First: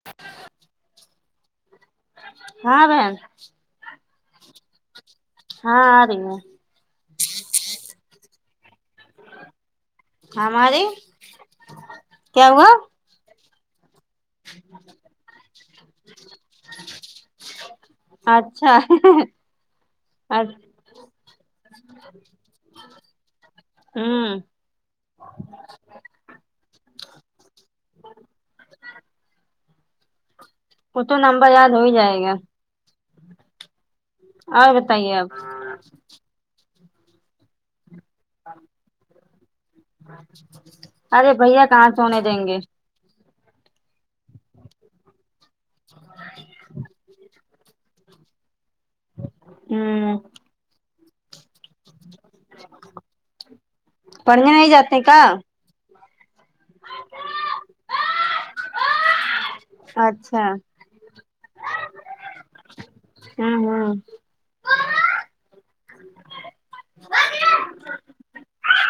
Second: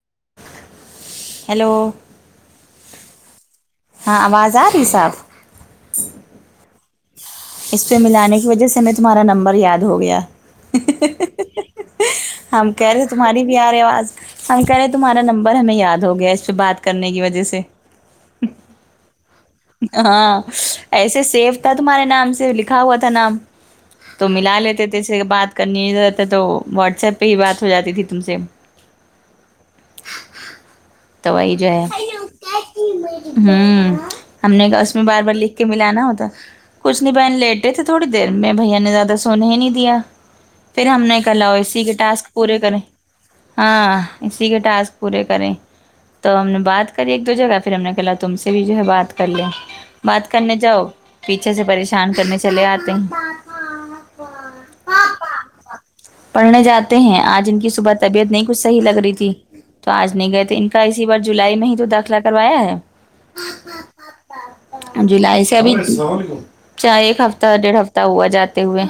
[inaudible] Hello ہاں بہن ہاں آواز آ ری صاف ہاں آرہی ہے اس پہ ملانے کی وجہ سے میں تمہارا نمبر یاد ہو گیا ہماری کیا ہوا ہم کہہ رہے تمہاری بھی آرہی آواز ہم کہہ رہے تمہارا نمبر ہمیں یاد ہو گیا اس پہ بات کرنے کی وجہ سے اچھا ہاں ایسے سیف تھا تمہارے نام سے لکھا ہوا تھا نام تو ہوں ملا آ لیتے تھے اس سے بات کرنی تھی تو واٹس ایپ پہ ہی بات ہو جاتی تھی تم سے وہ تو نمبر وہی جو یاد ہو ہے ہی جائے گا ہوں ہم نے اور کہا اس میں بتائیے بار بار آپ لکھ کہ ملانا ہوتا اپنی بہن لیٹے تھے تھوڑی دیر میں بھیا نے زیادہ سونے ہی نہیں دیا پھر ہم نے ارے کہا لاؤ بھیا اسی کہاں کے سونے ٹاسک دیں گے پورے کریں ہاں اسی کے ٹاسک پورے کریں تو ہم نے بات کری ایک دو جگہ پھر ہم نے کہلا تم سے بھی جو ہے بات کر لیں ہوں بات کرنے جاؤ پیچھے سے پہ شان کرنے چلے آتے ہیں پڑھنے نہیں جاتے کا پڑھنے جاتے ہیں آج ان کی صبح طبیعت نہیں کچھ صحیح لگ رہی تھی تو آج نہیں گئے اچھا تھے ان اسی بار جولائی میں ہی تو داخلہ کروایا ہے ہوں ہوں جولائی سے ابھی چاہ ایک ہفتہ ڈیڑھ ہفتہ ہوا جاتے ہوئے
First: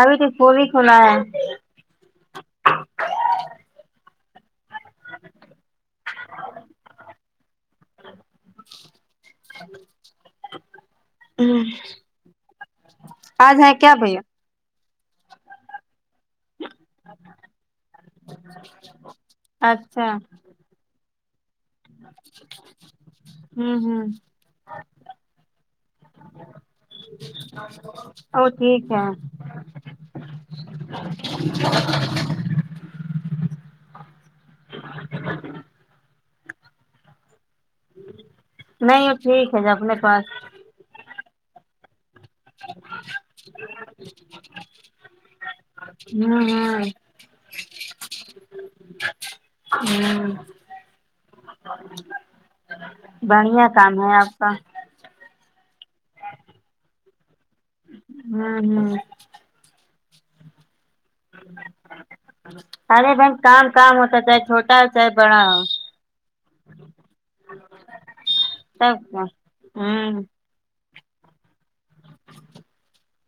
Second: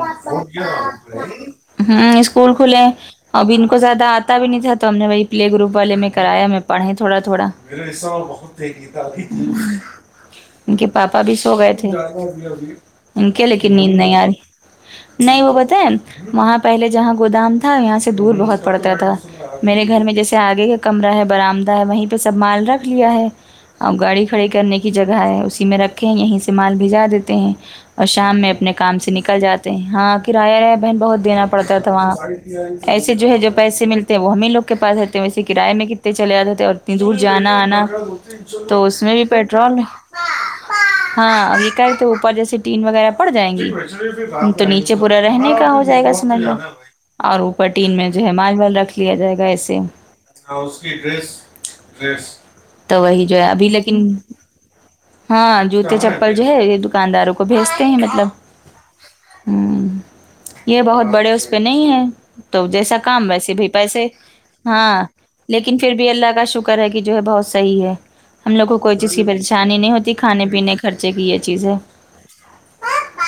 ابھی تو اسکول ہی کھلا ہے ہوں اسکول کھلا ابھی ان کو زیادہ آتا بھی نہیں تھا تو ہم نے وہی پلے گروپ والے میں کرایا ہمیں پڑھا ہے تھوڑا تھوڑا ان کے پاپا بھی سو ہوں گئے تھے ان کے آج ہے لیکن کیا نیند نہیں بھیا آ رہی نہیں وہ بتا ہے وہاں پہلے جہاں گودام تھا یہاں سے دور بہت پڑتا تھا میرے گھر اچھا میں جیسے آگے کا کمرہ ہے برآمد ہے وہیں پہ سب مال رکھ لیا ہے ہوں اور ہوں گاڑی کھڑی کرنے کی جگہ ہے اسی میں رکھ یہیں سے مال بھیجا دیتے ہیں اور شام او میں اپنے ٹھیک کام ہے سے نکل جاتے ہیں ہاں کرایہ ہے بہن بہت دینا پڑتا تھا وہاں ایسے جو ہے جو پیسے ملتے ہیں وہ ہم ہی لوگ کے پاس رہتے ہیں ویسے کرائے اے میں کتے چلے آتے تھے اور اتنی دور جانا آنا تو اس نہیں وہ میں بھی ٹھیک ہے پیٹرول اپنے پاس ہاں ا کا ہے تو اوپر جیسے ٹین وغیرہ پڑ جائیں گی تو نیچے پورا رہنے کا ہو جائے گا سمجھ ہوں لو ہوں اور اوپرٹین میں جو ہے مال وال رکھ لیا جائے گا ایسے ہوں ہاں اس کی ڈریس ڈریس تو وہی جو ہے بڑھیا ابھی کام لیکن ہے آپ کا ہاں جوتے چپل جو ہے یہ دکانداروں کو بھیجتے ہیں مطلب ہوں ہوں ہوں یہ بہت بڑے اس پہ نہیں ہیں تو جیسا ارے کام بہن ویسے بھی کام پیسے ہوتا ہے، چاہے چھوٹا ہو ہاں چاہے بڑا ہو لیکن پھر بھی اللہ کا شکر کر ہے کہ جو ہے بہت صحیح ہے ہم لوگ کو کوئی چیز سب کی پریشانی نہیں ہوں ہوتی کھ کھانے پینے خرچے کی یہ چیزیں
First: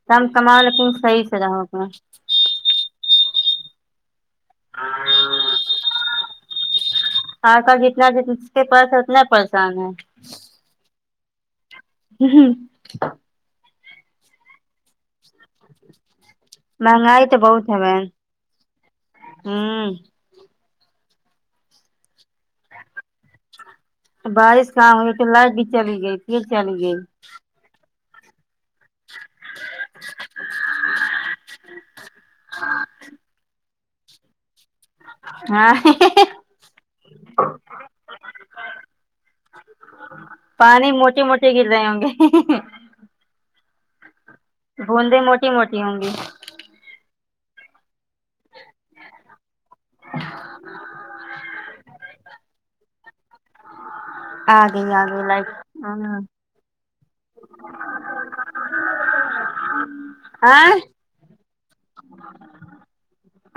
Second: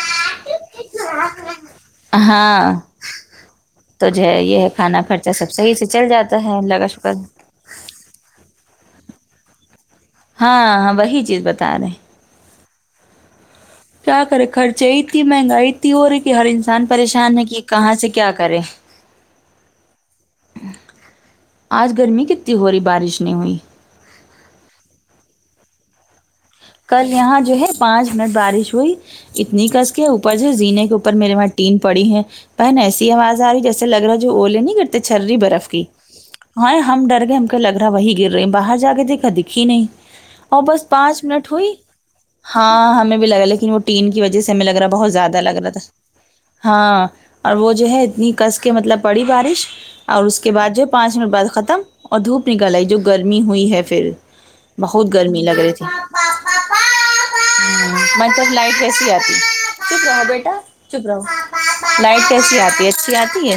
کم کمال کم صحیح سے رہو تم ہاں تو جو ہے یہ ہے کھانا خرچہ سب صحیح سے چل جاتا ہے الله کا شکر آج کا جتنا جسکے پاس ہے اتنا پریشان ہے ہاں ہاں وہی چیز بتا رہے ہیں ہ ہ کیا کرے خرچے اتنی مہنگائی اتتی ہو رہی کہ ہر انسان مہنگائی تو پریشان ہے کہ بہت کہاں بہن سے کیا کرے ہوں آج گرمی کتتی ہو رہی بارش نہیں ہوئی بارش کہاں ہوئی تو لائٹ بھی چلی گئی پھر چلی کل گئی یہاں جو ہے پانچ منٹ بارش ہوئی اتنی کس کے اوپر سے زینے کے اوپر میرے وہاں ٹین پڑی ہے بہن ایسی آواز آ رہی ہے جیسے لگ رہا ہے جو اولے نہیں کرتے چھری برف ہاں کی ہاے ہم ڈر گئے ہم کہ لگ رہا ہے وہی گر رہے باہر جا کے دیکھا دکھی نہیں اور بس پانی پانچ موٹے منٹ موٹے گر ہوئی رہے ہوں گے ہاں ہمیں بھی لگا لیکن وہ ٹین کی وجہ سے ہمیں لگارا بہت بوندے زیادہ موٹی لگ رہا تھا موٹی ہوں گی ہاں اور وہ جو ہے اتنی کس کے مطلب پڑی بارش اور اس کے بعد جو ہے پانچ منٹ بعد ختم اور دھوپ نکال آئی جو گرمی ہوئی ہے فھر آ گئی آ بہت گئی گرمی لائٹ لگ رہی تھی ہاں ہون منچ لائٹ وسی آتی چپ رہو بیٹا ہاں چپ لائٹ کیسی آتی ہے ا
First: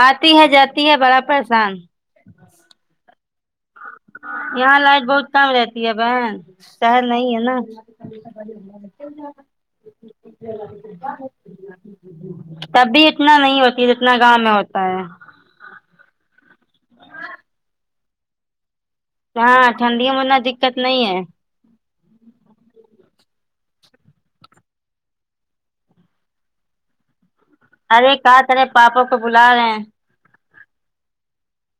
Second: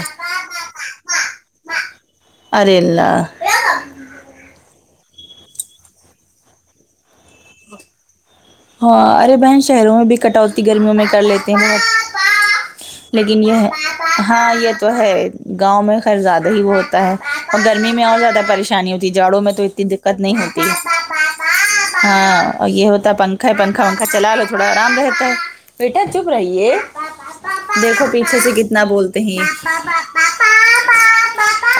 آتی ہے جاتی ہے بڑا پریشان ارے اللہ یہاں لائٹ بہت کم رہتی ہے بہن شہر نہیں ہے نا ہاں ارے بہن شہروں میں بھی کٹوتی گرمیوں میں کر لیتے ہیں بہت [unintelligible] تبھی اتنا لیکن یہ نہیں ہوتی جتنا ہے گاؤں میں ہاں یہ ہوتا تو ہے گاؤں میں خیر زیادہ ہی وہ ہوتا ہے اور گرمی میں اور زیادہ پریشانی ہو جی جاڑوں میں تو ہاں اتنی ٹھنڈیوں دقت میں نہیں اتنا ہوتی دقت نہیں ہے ہاں اور یہ ہوتا پن پنکھا پنکھا ونکھا چلا لو تھوڑا آرام رہتا ہے بیٹے چپ رہیے دیکھو ارے پیچھے کہا سے تیرے کتنا پاپا کو بولتے ہیں بلا یہ رہے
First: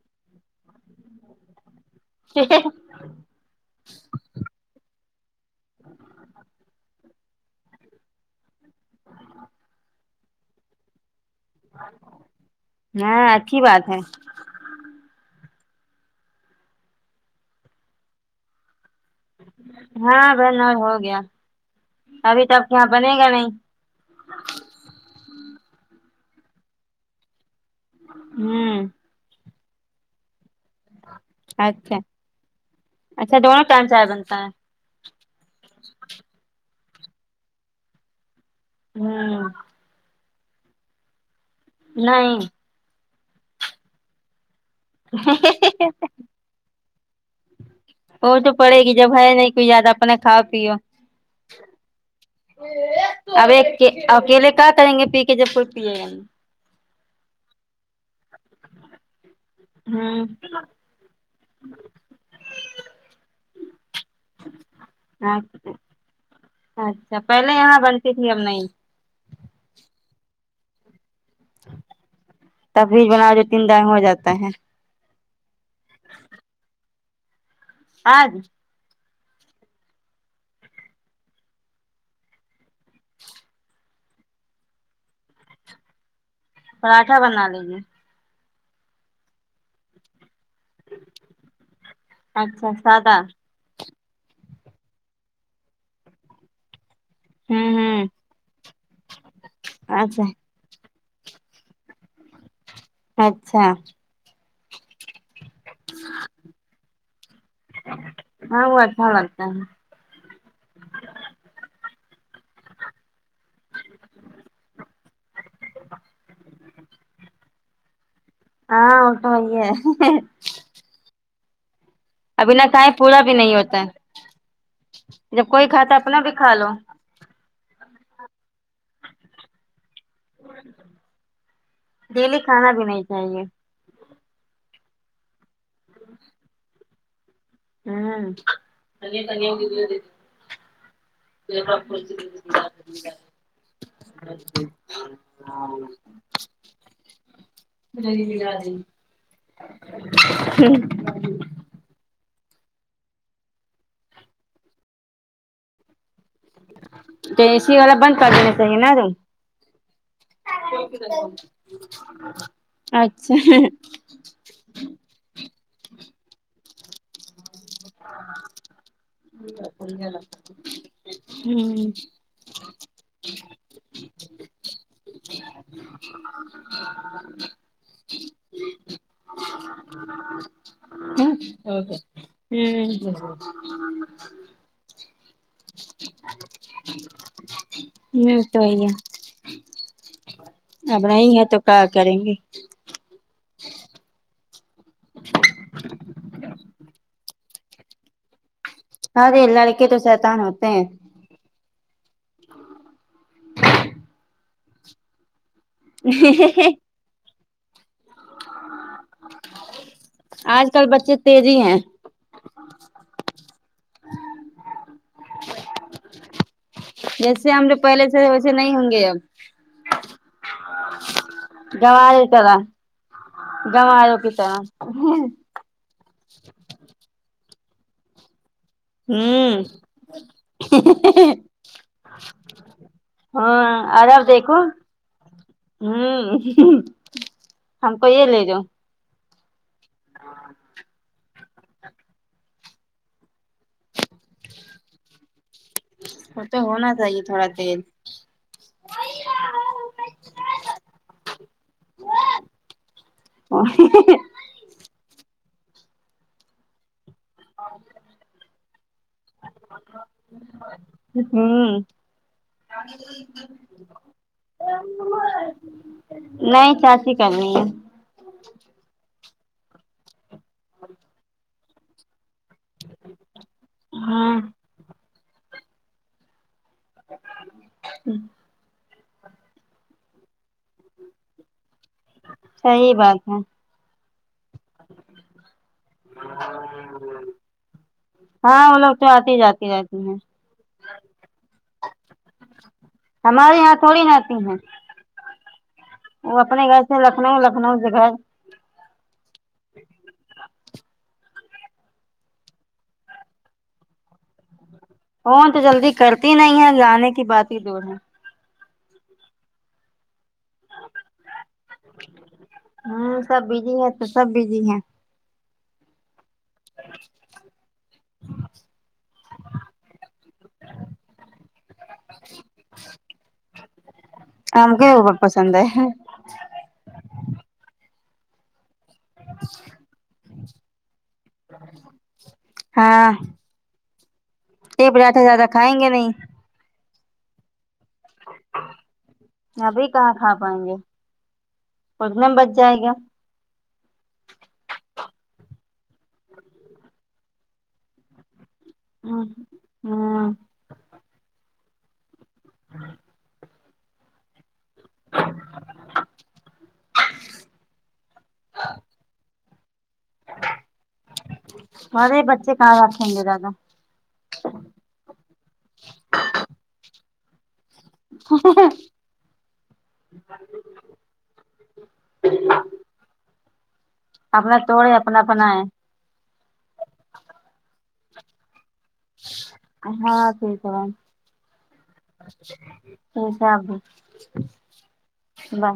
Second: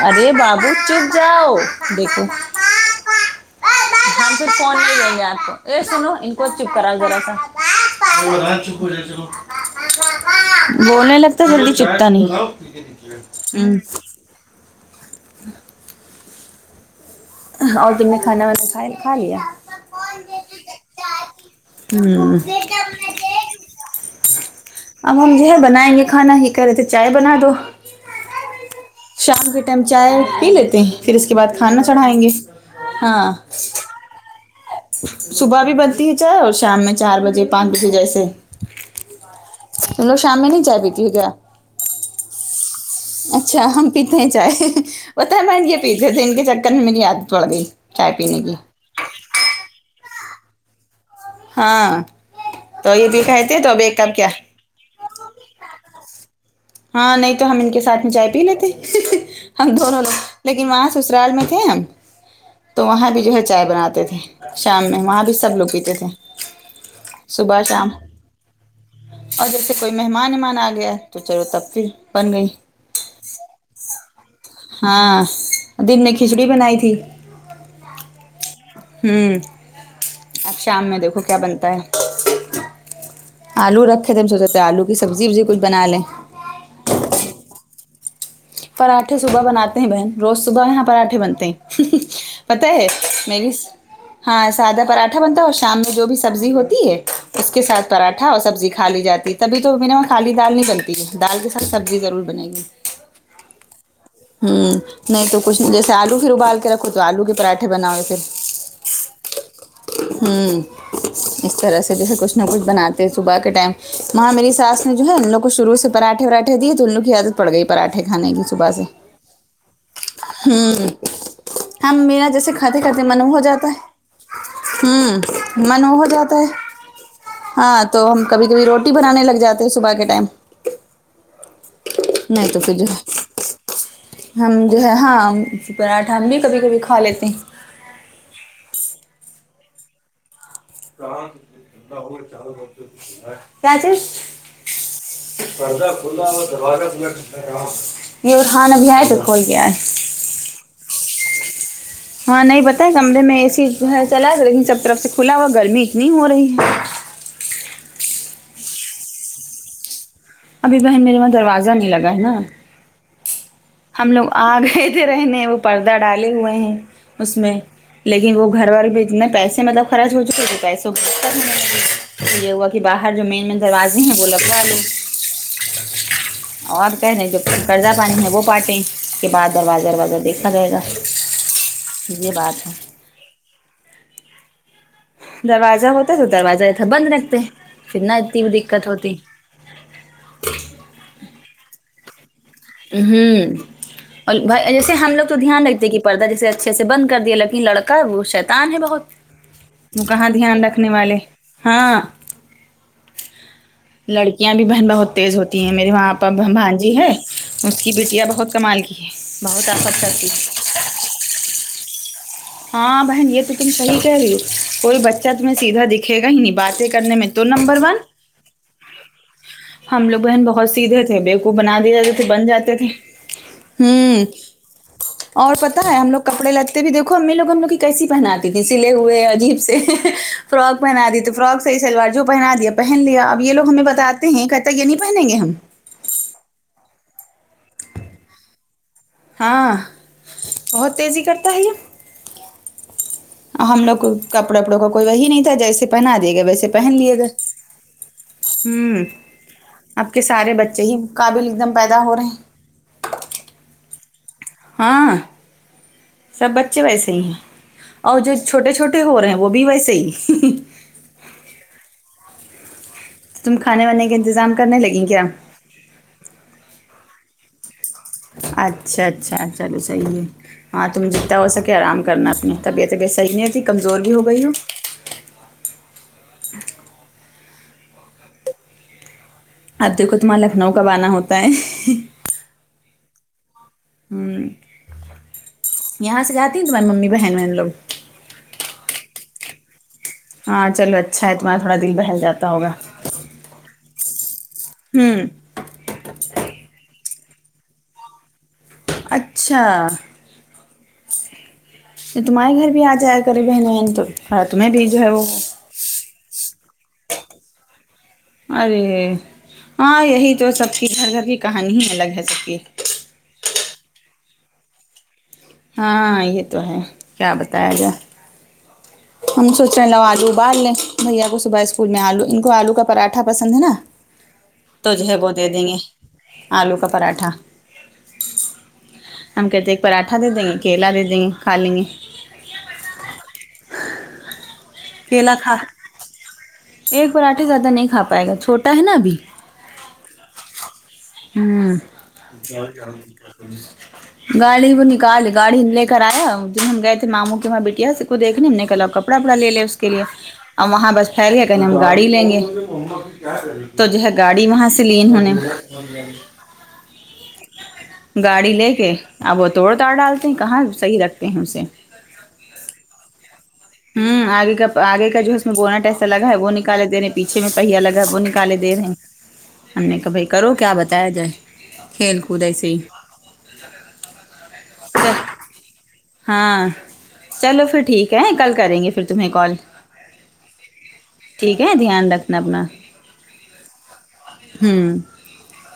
ارے بابو چپ جاؤ دیکھو ہیں ہم پھر فون نہیں دینگے آپ کو ا سنو کو چپ کراؤ ذرا سا بونے لگتا جلدی چکتا نہیں ہاں اچھی ہوں بات ہے آ ہ اور تم نے کھانا وانا کھائے کھا لیا ہاں بہن اب ہو گیا ہوں ابھی تب کیا بنے گا نہیں اب ہم جو ہے بنائیں گے کھانا ہی کہہ رہے تھے چائے بنا دو ہوں شام کے ٹائم چائے پی لیتے ہیں پھر اس کے بعد کھانا اچھا چڑھائیں گے ہاں اچھا دونوں ٹائم چائے بنتا ہے صبح بھی بنتی ہے چائے اور شام میں چار بجے پانچ بجے جیسے ہوں تم نہ شام میں بھی چائے پیتی ہو کیا نہیں اچھا ہم پیتے ہیں چائے ہتہ میں ان کے پیتے تھے کے چکر میں میری عادت پڑ گئی چائے وہ پینے تو کی پڑے گی جب ہے نہیں کوئی زیادہ اپنا کھاؤ پیو ہاں تو یہ بھی کہے اب تھے تو ایک کے کپ اکیلے کیا کریں گے پی کے جب کوئی پیگا نہی ہاں نہیں تو ہم ان کے ساتھ میں چائے یی لیتے ہم دونوں ہوں لوگ لیکن وہاں سسرال میں تھے ہم تو وہاں بھی جو ہے چائے بناتے تھے شام میں وہاں بھی سب لوگ پیتے تھے اچھا پہلے صبح یہاں شام بنتی تھی اب نہیں اور جیسے کوئی مہمان ومان آ گیا تو چلو تب پھر بن گئی تب یج بنا دیتی ہوں ٹائم ہوجاتا ہے ہاں دن میں کھچڑی بنائی تھی آج ہوں اب شام میں دیکھو کیا بنتا ہے آلو رکھے تھے ہم سوچے آلو کی سبزی وبزی کچھ بنا لیں پراٹھا بنا لیجئے پراھٹے صبح بنا تی بہن روز صبح یہاں پراٹھے بنتے ہیں پتہ اچھا ہے سادہ میری ہاں سادہ پراٹھا بنتا ہے اور شام میں جو بھی سبزی ہوتی ہے اس کے ہوں ساتھ ہوں پراٹھا اور سبزی کھا لی جاتی تبھی توا وہاں اچھا خالی دال نہیں بنتی بنتی دال کے ساتھ سبزی ضرور بنے گی اچھا ہوں نہیں تو کچھ نہیں جیسے آلو پھر ابال کے رکھو تو آلو کے پراٹے کھے بناو پھر ہاں وہ اچھا لگتا ہے ہوں اس طرح سے جیسے کچھ نہ کچھ بناتے صبح کے ٹائم وہاں میری ساس نے جو ہے ن ان لوگ کو شروع سے پراھے واٹے دیے تو اننوں کی عادت پڑ گئی پراٹھے کھانے کی تو ہاں وہ سمجھ گئے ہوں ہم میرا جیسے ابھی نہ کھاتے کھائے کھاتے پورا من وہ بھی ہو نہیں جاتا ہوتا ہے ہم جب کوئی منو کھاتا ہو اپنا بھی جاتا ہے کھا لو ہاں تو ہم کبھی کبھی روٹی بنانے لگ جاتے ہیں صبح کے ٹائم ڈیلی نہیں تو کھانا پھر بھی جو ہے نہیں چاہیے ہم جو ہے ہاں پراٹھا ہم بھی کبھی کبھی کھا لیتے ہیں ہوں بگے بن ہو گ کیا چیز [inaudible] یورہن ابھی اے تو کھول کے اے ہوں ہاں نہیں پتا ہے کمرے میں اے سی ہے چلا گ لیکن سب طرف سے کھلا ہوا گرمی اتنی ہو رہی ہے تو اے سی والا بند کر دینا چاہیے نہ روم ابھی بہن میرے وہاں دروازہ نہیں لگا ہے نا اچھا اگئے تھے رہنے وہ پردہ ڈالے ہوئے ہیں اس میں لیکن وہ گھر والے بھی اتنے پیسے مطلب خرچ ہو چکے تھ پیسے تو یہ ہوا کہ باہر جو مین مین دروازے ہیں وہ لگوا لو [inaudible] اور کہہ رہیں جو قرضہ پانی ہے وہ پاٹیں اس کے بعد دروازہ دروازہ دیکھا جائے گا یہ بات ہے اوکے [inaudible] دروازہ ہوتا تو دروازہ ای ادھر بند رکھتے پھر نہ اتنی تو دقت ہوتی یہ اب نہیں ہے تو کیا کریں گے ہوں اور جیسے ہم لوگ تو دھیان رکھتے ہیں کہ پردہ جیسے اچھے سے بند کر دیا لیکن لڑکا وہ شاید تان ہے بہت ارے لڑکے تو وہ کہاں شیطان دھیان ہوتے ہیں رکھنے والے ہاں لڑکیاں بھی بہن بہت تیز ہوتی ہیں میرے وہاں پر بھانجی ہے اس کی بیٹیاں بہت استعمال کی ہے بہت آفت کرتی ہے آج کل بچے تیزی ہیں ہاں بہن یہ تو صحیح کہہ رہی ہو کوئی بچہ تمہیں سیدھا دکھے گا ہی نہیں باتیں کرنے میں تو جیسے ہم نمبر لوگ ون پہلے تھے ویسے نہیں ہوں گے اب ہم لوگ بہن بہت سیدھے تھے بے وہ بنا دیا جاتے تھے گوارے بن طرح جاتے تھے گواروں ہوں کی طرح ہوں اور پتا ہے ہم لوگ کپڑے لتے بھی دیکھو ہمیں امی لوگ کیسی بنات اس لے ہوئے عجیب سے فرک پہنا دی تو فرک صحیح سلوار جو پہنا دی پہن لیا اب یہ لو ہمیں ہاں اور اب بتاتے ہیں کہ دیکھو تک یہ نہیں پہنیں گے ہم ہوں ہم کوئیے لے جاؤ ہاں بہت تیزی کرتا ہے یہ اور ہم لوگ کپڑے وپڑوں کا کوئی وہی نہیں تھا جیسے پہنا دیے گا وہ تو ویسے ہونا پہن لیے چاہیے گا تھوڑا تیل ہوں اب کے سارے بچے ہی قابل ایک دم پیدا ہو رہے ہیں اور ہی۔ ہی۔ ہی ہاں سب بچے ویسے ہی ہیں اور جو چھوٹے چھوٹے ہو رہے ہیں وہ بھی ویسے ہی ہنں ہنں ہوں ہوں تم کھانے وانے کے انتظام کرنے لگیی کیا نہیں چاچی کری ہے اچھا اچھا چلو صحیح ہے ہاں تم جتنا ہو سکے آرام کرنا طبیعت ابیت صحیح نہیں ہوی کمزور بھی ہو ہاں گئی ہوں [inaudible] آب دیکھو تمھیں لکھنؤ کب آنا ہوتا ہے صحیح بات ہے یہاں سے جاتی ہیں تمہاری ممی بہن وہن لوگ ہاں وہ لوگ تو آتے جاتے رہتی ہیں ہاں چلو اچھا ہے تمہارا تھوڑا دل بہل جاتا ہوگا ہمارے یہاں تھوڑی نا آتی ہیں ہوں وہ اپنے گھر سے لکھنؤ لکھنؤ سے گھر اچھا یہ تمہارے گھر بھی آ جائے کری بہن ہے تو ہاں تمہیں بھیجا ہے وہ فون تو جلدی کرتی نہیں ہے جانے کی بات ہی دور ہے ارے ہاں یہی تو سب کی گھر گھر کی کہانی ہی الگ ہے سب کی ہوں سب بزی ہے تو سب بزی ہے ہاں یہ تو ہے کیا بتاے گا [inaudible] ہم سوچ رہے ہیں لو آلو ابال لیں بھیا کو صبح اسکول میں آلو ان کو آلو کا پراٹھا پسند ہے نا آم کے تو جو ہے اوپر وہ دے پسند دیں گے ہے آلو کا پراٹھا ہم کہتے ایک پراٹھا دے دیں گے کیلا دے دیں گے کھا لیں گے ہاں یہ پراٹھا کیلا زیادہ کھا کھائیں گے نہیں ایک پراٹھے زیادہ نہیں کھا پائے گا چھوٹا ہے نا ابھی ابھی کہاں کھا پائیں گے اتنے میں بچ جائے گا ہوں گاڑی وہ نکال گاڑی لے کر آیا جن ہم گئے تھے ماموں کے وہاں بیٹیا اس کو دیکھنے ہم نے کلب ہوں کپڑاوپڑا لے لے اس کے لیے ہوں اب وہاں بس پھیل گیا کہیں ہم گاڑی لیں گے تو جو ہے گاڑی وہاں سے لی انہوں نے گاڑی لے کے اب وہ توڑتاڑ ڈال تم کہاں صحیح رکھتے ہیں اسے ارے بچے کہاں رکھیں گے زیادہ ہوں آگے کا آگے کا جو ہے اس میں بوناٹ ایسا لگا ہے وہ نکالے دینے پیچھے میں پہیا لگا وہ نکالے دے رہے ہم نے کہ بھائی کرو کیا بتایا جائے کھیل کود ایسے ہی [inaudible] اپنا توڑے اپنا اپنا ہے ہاں چلو پھر ٹھیک ہے کل کریں گے پھر تمہیں کال ہاں صحیح کہا ٹھیک ہے دھیان رکھنا اچھا اپنا جیسا ابھی ہوں بائے